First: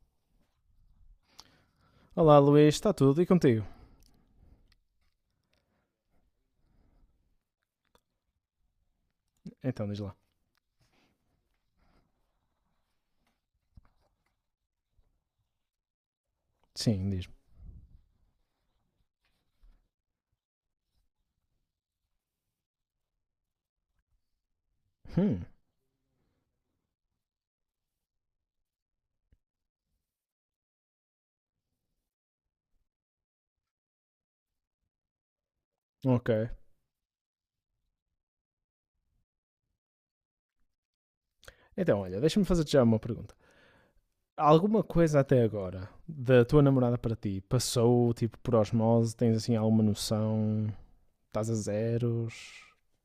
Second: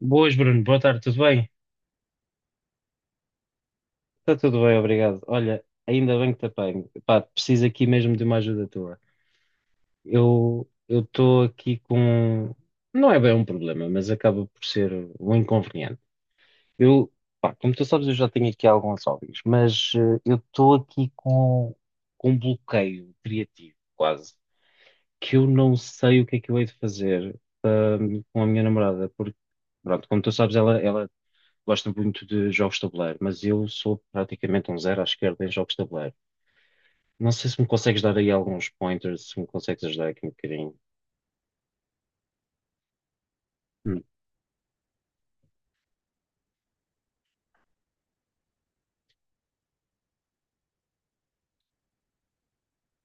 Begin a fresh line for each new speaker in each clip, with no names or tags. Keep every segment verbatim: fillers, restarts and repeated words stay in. Boas, Bruno. Boa tarde, tudo bem?
Olá Luís, está tudo e contigo?
Está tudo bem, obrigado. Olha, ainda bem que te apanho. Pá, preciso aqui mesmo de uma ajuda tua.
Então diz lá.
Eu eu estou aqui com. Não é bem um problema, mas acaba por ser um inconveniente.
Sim,
Eu,
diz-me.
pá, como tu sabes, eu já tenho aqui alguns hobbies, mas eh, eu estou aqui com, com um bloqueio criativo, quase, que
Hum,
eu não sei o que é que eu hei de fazer hum, com a minha namorada, porque, pronto, como tu sabes, ela, ela gosto muito de jogos de tabuleiro, mas eu sou praticamente um zero à esquerda em jogos de tabuleiro.
ok.
Não sei se me consegues dar aí alguns pointers, se me consegues ajudar aqui um bocadinho.
Então olha, deixa-me fazer-te já uma pergunta.
Hum.
Alguma coisa até agora da tua namorada para ti passou tipo por osmose? Tens assim alguma noção? Estás a zeros?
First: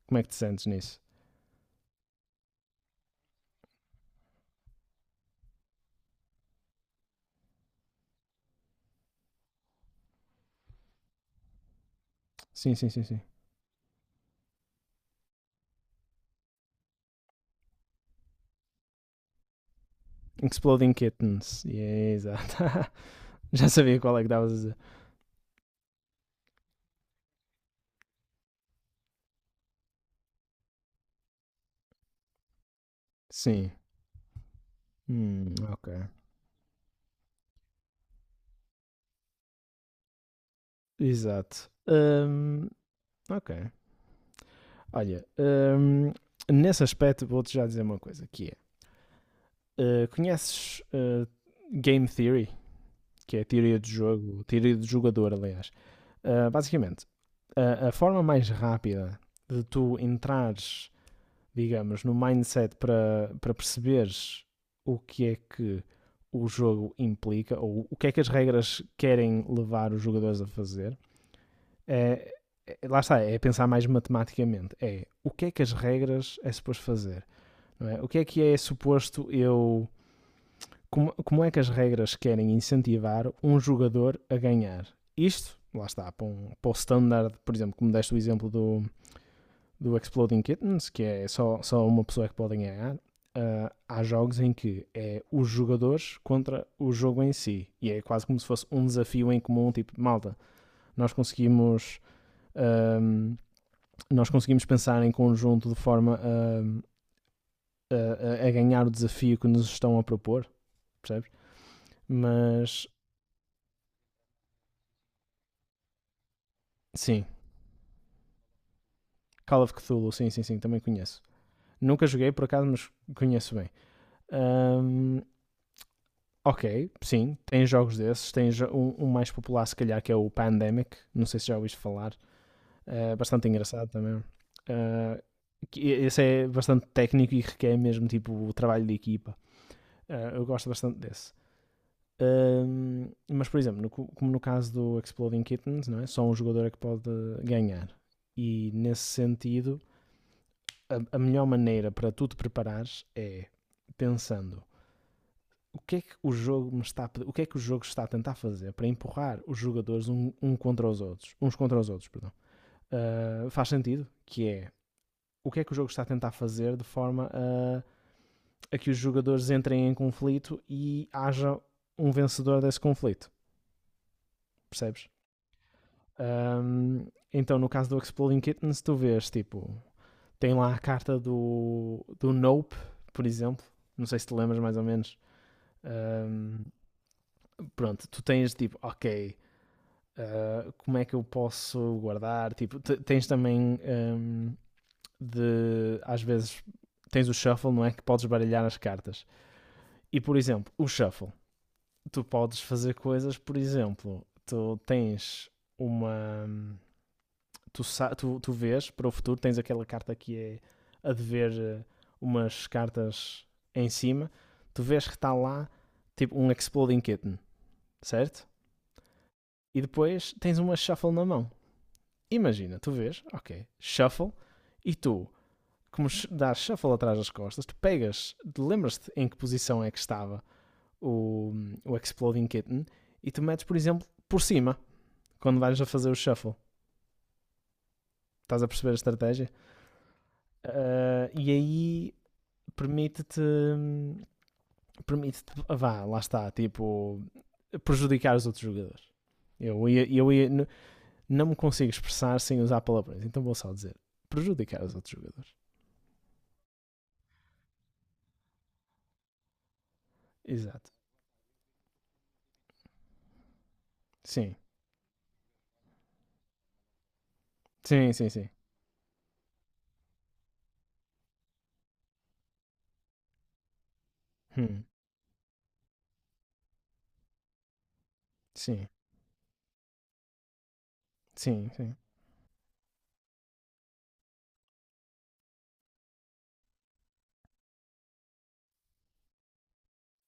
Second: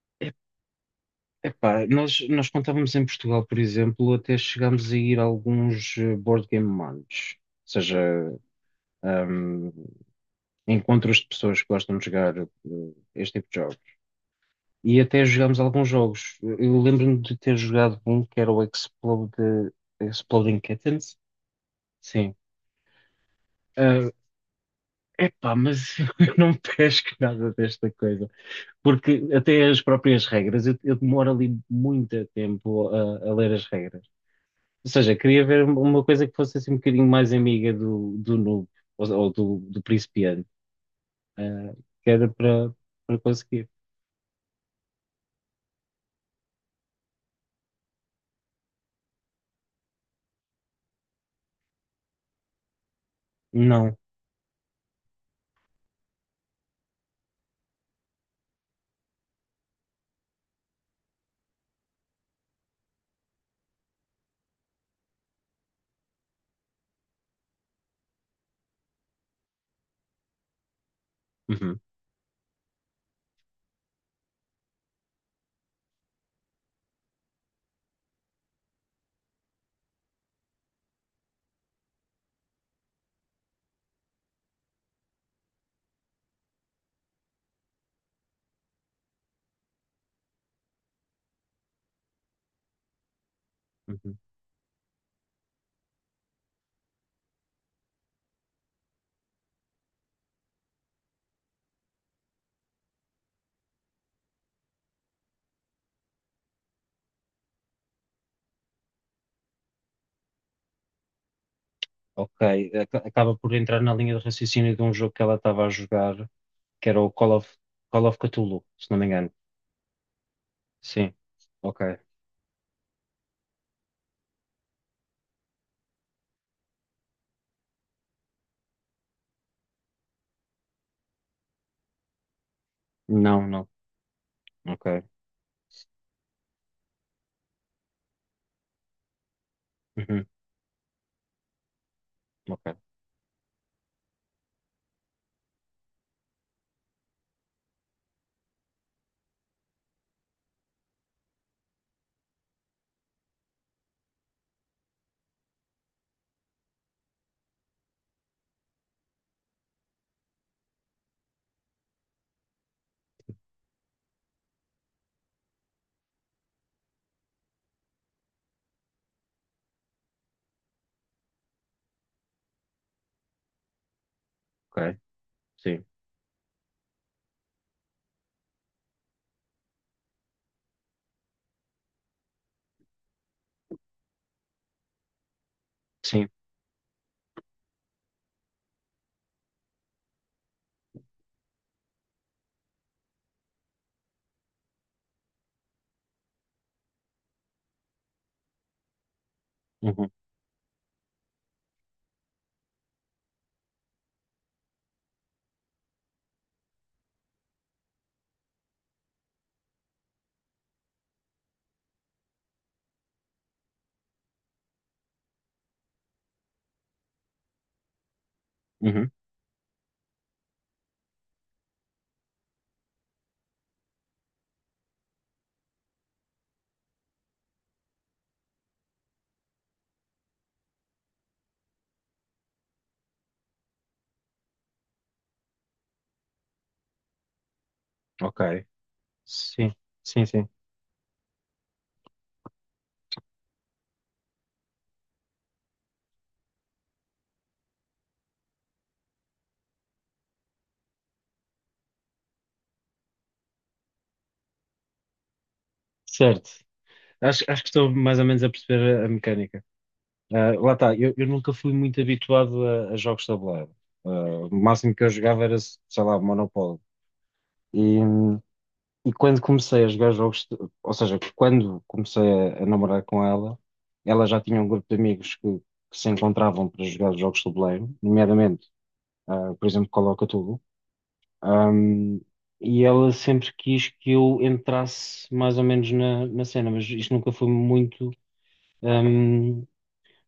Como é que te sentes nisso?
Epá, nós, nós contávamos em Portugal, por exemplo, até chegámos a ir a alguns eh, board game months, ou seja, hum, encontros de pessoas que gostam de jogar eh,
Sim, sim, sim, sim.
este tipo de jogos. E até jogámos alguns jogos. Eu lembro-me de ter jogado um que era o Explode, Exploding
Exploding
Kittens.
Kittens. Yeah,
Sim.
exato. já sabia qual é que davas a dizer.
Epá, mas eu não pesco nada desta coisa, porque até as próprias regras, eu, eu demoro ali muito tempo a, a ler as
Sim.
regras. Ou seja, queria
Hum,
ver
ok.
uma coisa que fosse assim um bocadinho mais amiga do, do noob, ou, ou do, do principiante,
Exato.
ah, que era
Hum,
para para
ok.
conseguir.
Olha, hum, nesse aspecto vou-te já dizer uma coisa, que é Uh, conheces uh, Game Theory, que é a teoria de
Não.
jogo, teoria de jogador, aliás. Uh, basicamente, a, a forma mais rápida de tu entrares, digamos, no mindset para, para perceberes o que é que o jogo implica, ou o que é que as regras querem levar os jogadores a fazer,
Uhum,
é, é- lá está, é pensar mais matematicamente. É o que é que as regras é suposto fazer, não é? O que é que é suposto eu como, como é que as regras querem incentivar um jogador a ganhar? Isto, lá está, para, um, para o standard, por exemplo, como deste o exemplo do, do Exploding Kittens, que é só, só uma pessoa é que pode ganhar, ah, há
uhum.
jogos em que é os jogadores contra o jogo em si. E é quase como se fosse um desafio em comum, tipo, malta, nós conseguimos, ahm, nós conseguimos pensar em conjunto de forma a, a- a ganhar o desafio que nos estão a propor, percebes?
Ok,
Mas,
Ac- acaba por entrar na linha de raciocínio de um jogo que ela estava a jogar, que era o
sim,
Call of, Call of Cthulhu, se não me engano.
Call of Cthulhu, sim, sim, sim, também
Sim,
conheço.
ok.
Nunca joguei por acaso, mas conheço bem. Ahm, ok, sim, tem jogos desses. Tem jo- um, um mais popular, se calhar, que é o Pandemic. Não sei se já ouviste falar. É
Não,
bastante
não,
engraçado também.
ok.
Ah, que esse é bastante técnico e requer mesmo tipo o trabalho de equipa.
Uhum.
Ah, eu gosto bastante desse.
Ok,
Ahm, mas, por exemplo, no co- como no caso do Exploding Kittens, não é? só um jogador é que pode ganhar. E nesse sentido, a, a melhor maneira para tu te preparares é pensando o que é que o jogo me está a o que é que o jogo está a tentar fazer para empurrar os jogadores um, um contra os outros, uns contra os outros, perdão. Ah, faz sentido que é o que é que o jogo está a tentar fazer de forma a, a que os jogadores entrem em conflito e haja um vencedor desse conflito,
ok,
percebes?
sim,
Ahm, então, no caso do Exploding Kittens, tu vês, tipo, tem lá a carta do, do Nope, por exemplo, não sei se te lembras mais ou menos.
sim,
Um, pronto, tu tens tipo, ok, uh, como é que eu posso guardar? Tipo, t- tens também um, de às vezes tens o shuffle, não é? Que podes baralhar as cartas.
uhum,
E por exemplo, o shuffle, tu podes fazer coisas, por exemplo, tu tens uma. Tu, tu, tu vês para o futuro, tens aquela carta que é a de ver umas cartas em cima, tu vês que está lá tipo um Exploding Kitten, certo?
uhum,
E depois tens uma shuffle na mão. Imagina, tu vês, ok, shuffle, e tu, como sh- dás shuffle atrás das costas, tu pegas, tu lembras-te em que posição é que estava o, o Exploding Kitten, e tu metes, por exemplo, por cima, quando vais a fazer o shuffle. Estás
ok,
a perceber a estratégia?
sim, sim, sim,
Ah, e aí permite-te, permite-te, vá, lá está, tipo, prejudicar os outros jogadores. Eu ia, eu ia, não me consigo expressar sem usar palavrões, então vou só dizer prejudicar os outros jogadores.
certo. Acho, acho que estou mais ou menos a perceber a, a mecânica. Ah, lá
Exato.
está, eu, eu nunca fui muito habituado a, a jogos de tabuleiro. Ah, o
Sim.
máximo que eu jogava era, sei lá, Monopólio. E,
Sim, sim, sim.
e quando comecei a jogar jogos, de- ou seja, quando comecei a, a namorar com ela, ela já tinha um
Hum.
grupo de amigos que, que se encontravam para jogar jogos de tabuleiro, nomeadamente,
Sim.
ah, por exemplo, Call of Cthulhu.
Sim, sim.
Ahm, e ela sempre quis que eu entrasse mais ou menos na, na cena, mas isto nunca foi muito, ahm,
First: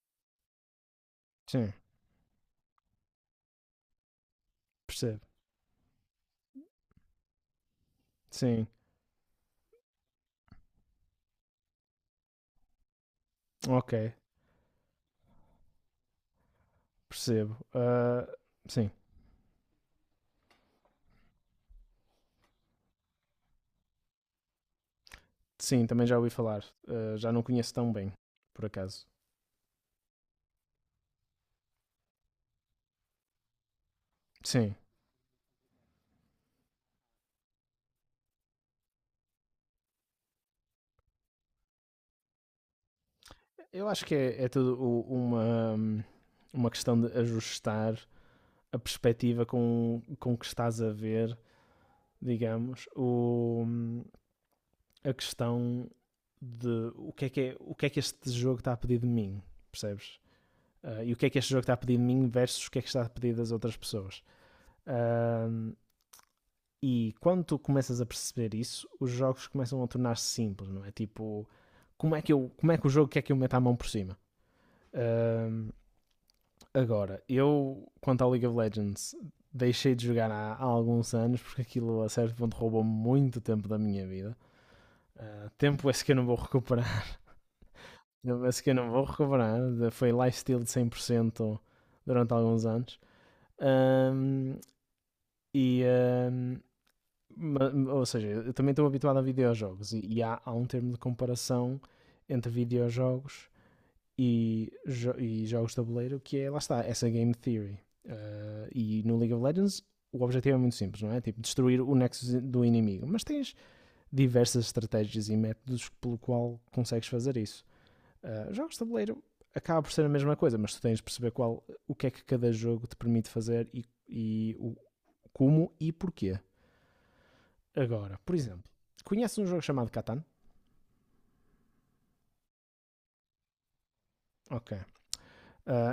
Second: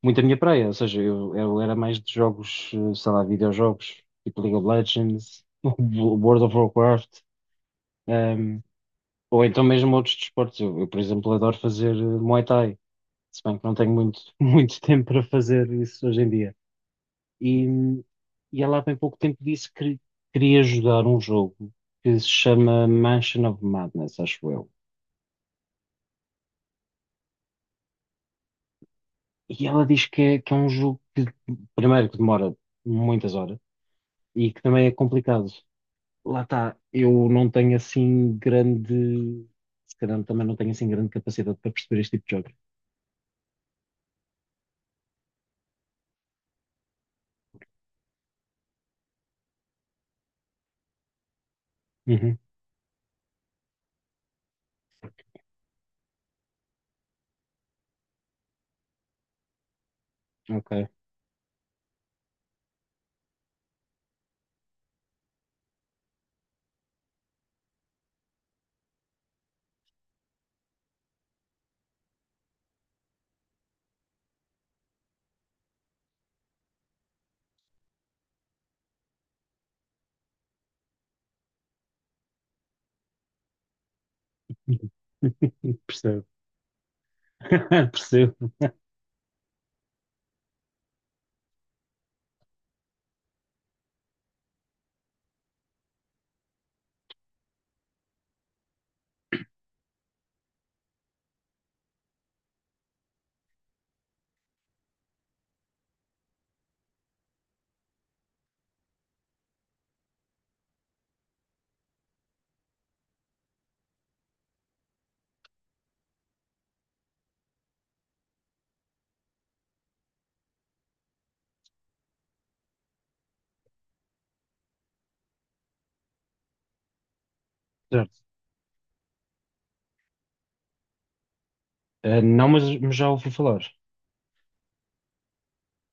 muito a minha praia. Ou seja, eu, eu
Sim.
era mais de jogos, eh, sei lá, videojogos, tipo League of
Percebo.
Legends, World of Warcraft, ahm,
Sim.
ou então mesmo outros desportos. Eu, eu, por exemplo, adoro fazer eh, Muay Thai, se bem que não tenho
Ok.
muito, muito tempo para fazer isso hoje em dia.
Percebo.
E,
Ah,
e ela há
sim.
bem pouco tempo disse que queria ajudar um jogo que se chama Mansion of Madness, acho eu.
Sim, também já ouvi falar. Ah, já não conheço tão bem, por acaso.
E ela diz que é, que é um jogo que, primeiro, que demora muitas horas e que
Sim.
também é complicado. Lá está, eu não tenho assim grande. Se calhar também não tenho assim grande capacidade para perceber este tipo de jogo.
Eu acho que é, é tudo uma, uma questão de ajustar a perspectiva com, com que estás a ver,
Uhum,
digamos, o, a questão de o que é que, é, o que, é que este jogo está a pedir de mim, percebes?
ok,
Uh, e o que é que este jogo está a pedir de mim versus o que é que está a pedir das outras pessoas. Uh, e quando tu começas a perceber isso, os jogos começam a tornar-se simples, não é? Tipo, como é que, eu, como é que o jogo quer que eu meta a mão por cima? Uh, agora, eu, quanto ao League of Legends, deixei de jogar há, há alguns anos porque aquilo a certo ponto roubou muito tempo da minha vida. Uh, tempo é esse que eu não
percebo.
vou recuperar. Eu
Percebo.
penso que eu não vou recuperar. Foi lifestyle de cem por cento durante alguns anos. Ahm, e, ahm, ou seja, eu também estou habituado a videojogos e, e há, há um termo de comparação entre videojogos e, jo- e jogos de tabuleiro que é, lá está, essa game theory. Ah, e no League of Legends o objetivo é muito simples, não é? Tipo, destruir o nexo do inimigo. Mas tens diversas estratégias e métodos pelo qual consegues fazer isso. Uh, jogos de tabuleiro acaba por ser a mesma coisa, mas tu tens de perceber qual, o que é que cada jogo te permite fazer e, e o, como e porquê. Agora,
Certo.
por exemplo, conheces um jogo chamado Catan?
Eh, não, mas, mas já ouvi falar.
Ok. Uh,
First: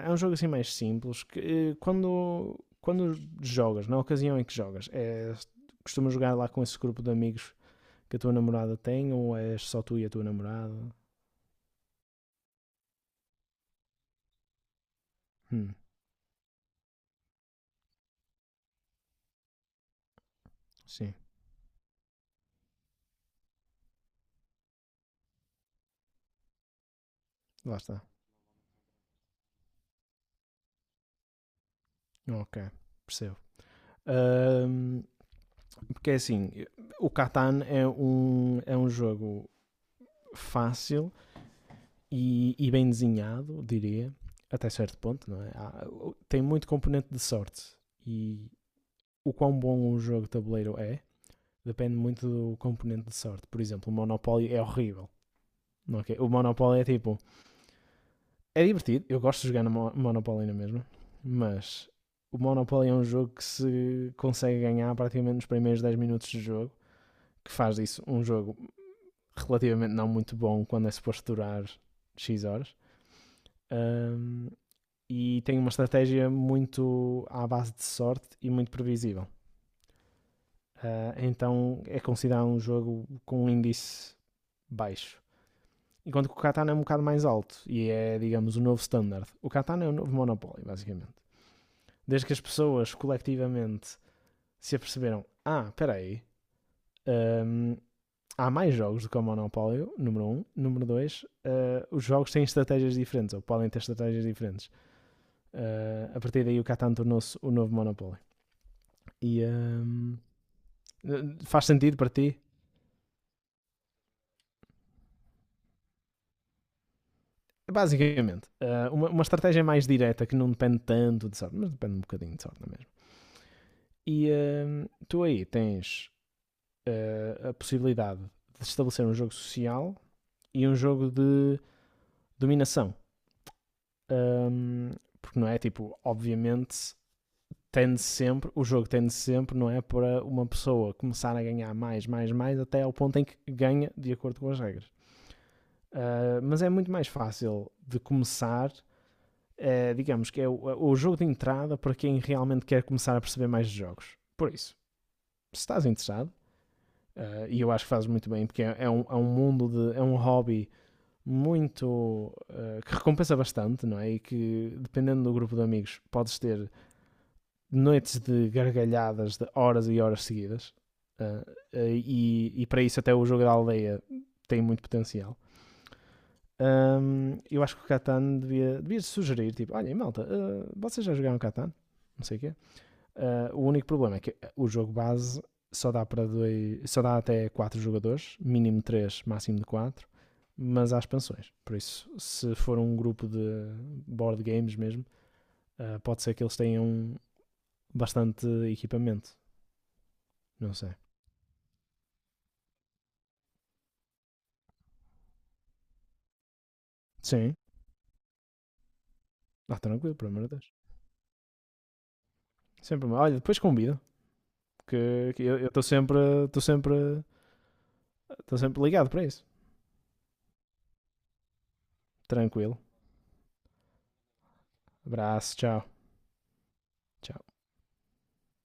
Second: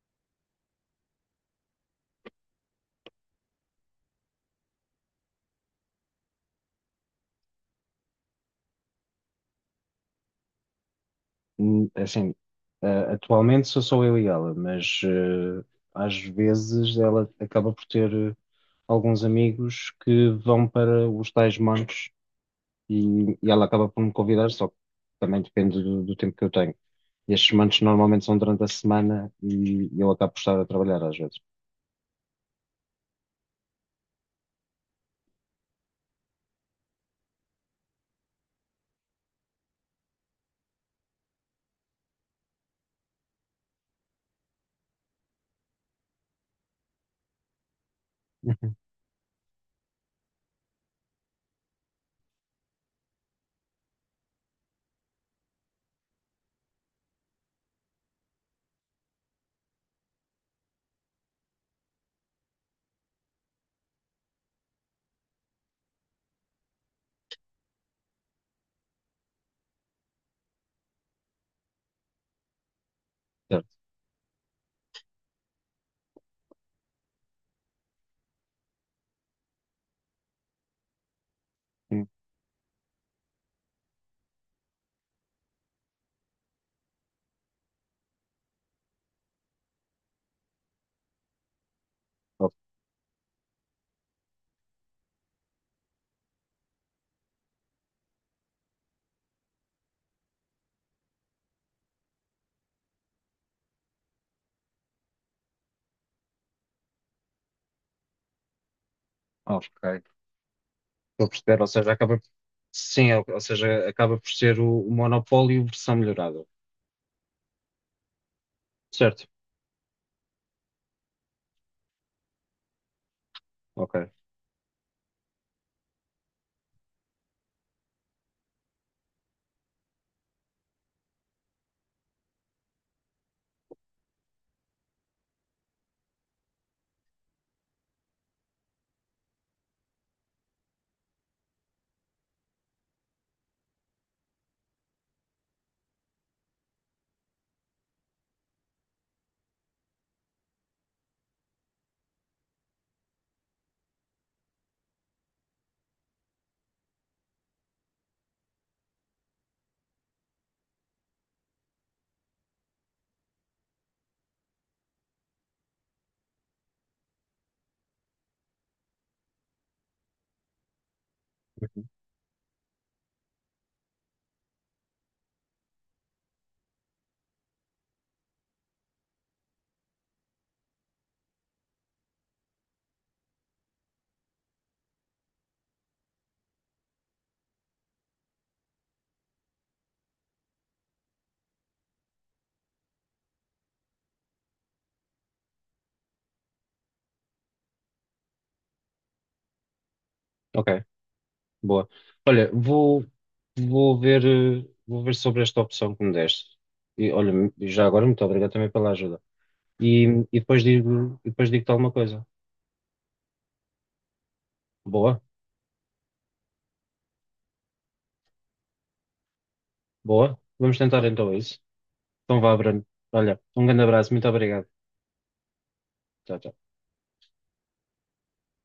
é um jogo assim mais simples que uh, quando, quando jogas, na ocasião em que jogas, é, costumas jogar lá com esse grupo de amigos que a tua namorada tem ou és só tu e a tua namorada?
Hum, é assim, ah, atualmente sou só eu e ela, mas
Hum,
ah, às vezes ela acaba por ter ah, alguns amigos que vão para
sim,
os tais mancos e, e ela acaba por me convidar, só que também depende do, do tempo que eu tenho. E estes
lá
mancos
está.
normalmente são durante a semana e eu acabo por estar a trabalhar às vezes.
Ok, percebo. Uh, Porque é assim, eh, o Catan é um, é um, jogo fácil e, e bem desenhado, diria, até certo ponto, não é? Há- tem muito componente de sorte e
Uhum.
o quão bom um jogo de tabuleiro é depende muito do componente de sorte. Por exemplo, o Monopoly é horrível. Ok? O Monopoly é tipo. É divertido, eu gosto de jogar no Mo- Monopoly na mesma, mas o Monopoly é um jogo que se consegue ganhar praticamente nos primeiros dez minutos de jogo, que faz disso um jogo relativamente não muito bom quando é suposto durar X horas.
Certo?
Um, e tem uma estratégia muito à base de sorte e muito previsível. Uh, então é
Sim.
considerado um jogo com um índice baixo. Enquanto que o Catana é um bocado mais alto e é, digamos, o novo standard. O Catana é o novo Monopoly, basicamente. Desde que as
Ok.
pessoas coletivamente se aperceberam: ah, espera aí, um, há mais jogos do que o Monopólio, número um. Número dois, eh, os jogos têm estratégias diferentes, ou podem ter estratégias diferentes. Eh, a partir daí o Catan tornou-se o novo Monopólio. E ehm,
Estou a perceber,
faz
ou seja,
sentido para
acaba
ti?
sim, ou ou seja, acaba por ser o, o monopólio versão melhorada.
Basicamente, eh, uma, uma
Certo?
estratégia mais direta que não depende tanto de sorte, mas depende um bocadinho de sorte, não é mesmo?
Ok.
E ehm, tu aí tens eh, a possibilidade de estabelecer um jogo social e um jogo de dominação. Ehm, porque não é tipo, obviamente, tende sempre, o jogo tende sempre, não é? Para uma pessoa começar a ganhar mais, mais, mais, até ao ponto em que ganha de acordo com as regras. Uh, mas é muito mais fácil de começar, uh, digamos que é o, o, jogo de entrada para quem realmente quer começar a perceber mais de jogos. Por isso, se estás interessado, uh, e eu acho que fazes muito bem, porque é, é, um, é um mundo de. É um hobby muito uh, que recompensa bastante, não é? E que dependendo do grupo de amigos podes ter noites de gargalhadas de horas e horas seguidas. Ah, ah, e, e para isso até o jogo da aldeia tem muito potencial. Ahm, eu acho que o Catan devia, devia sugerir, tipo, olha malta, ah, vocês já jogaram Catan? Não sei o quê. Ah, o único problema é que o jogo base só dá para dois, só dá até quatro jogadores, mínimo três máximo de quatro, mas há expansões. Por isso, se for um grupo de board games mesmo, ah, pode ser que eles tenham bastante equipamento.
Ok.
Não sei.
Boa. Olha, vou, vou ver, eh, vou ver sobre esta opção que me deste. E olha,
Sim.
já agora, muito obrigado também pela ajuda.
Ah,
E,
tranquilo, pelo
e
amor de
depois
Deus.
digo, e depois digo-te alguma coisa.
Sempre. Olha, depois convido.
Boa,
Que, que eu estou sempre. Estou sempre. Estou sempre ligado para isso.
boa. Vamos tentar então isso. Então vá,
Tranquilo.
Bruno. Olha, um grande abraço, muito obrigado.
Abraço, tchau.
Tchau, tchau.
Tchau.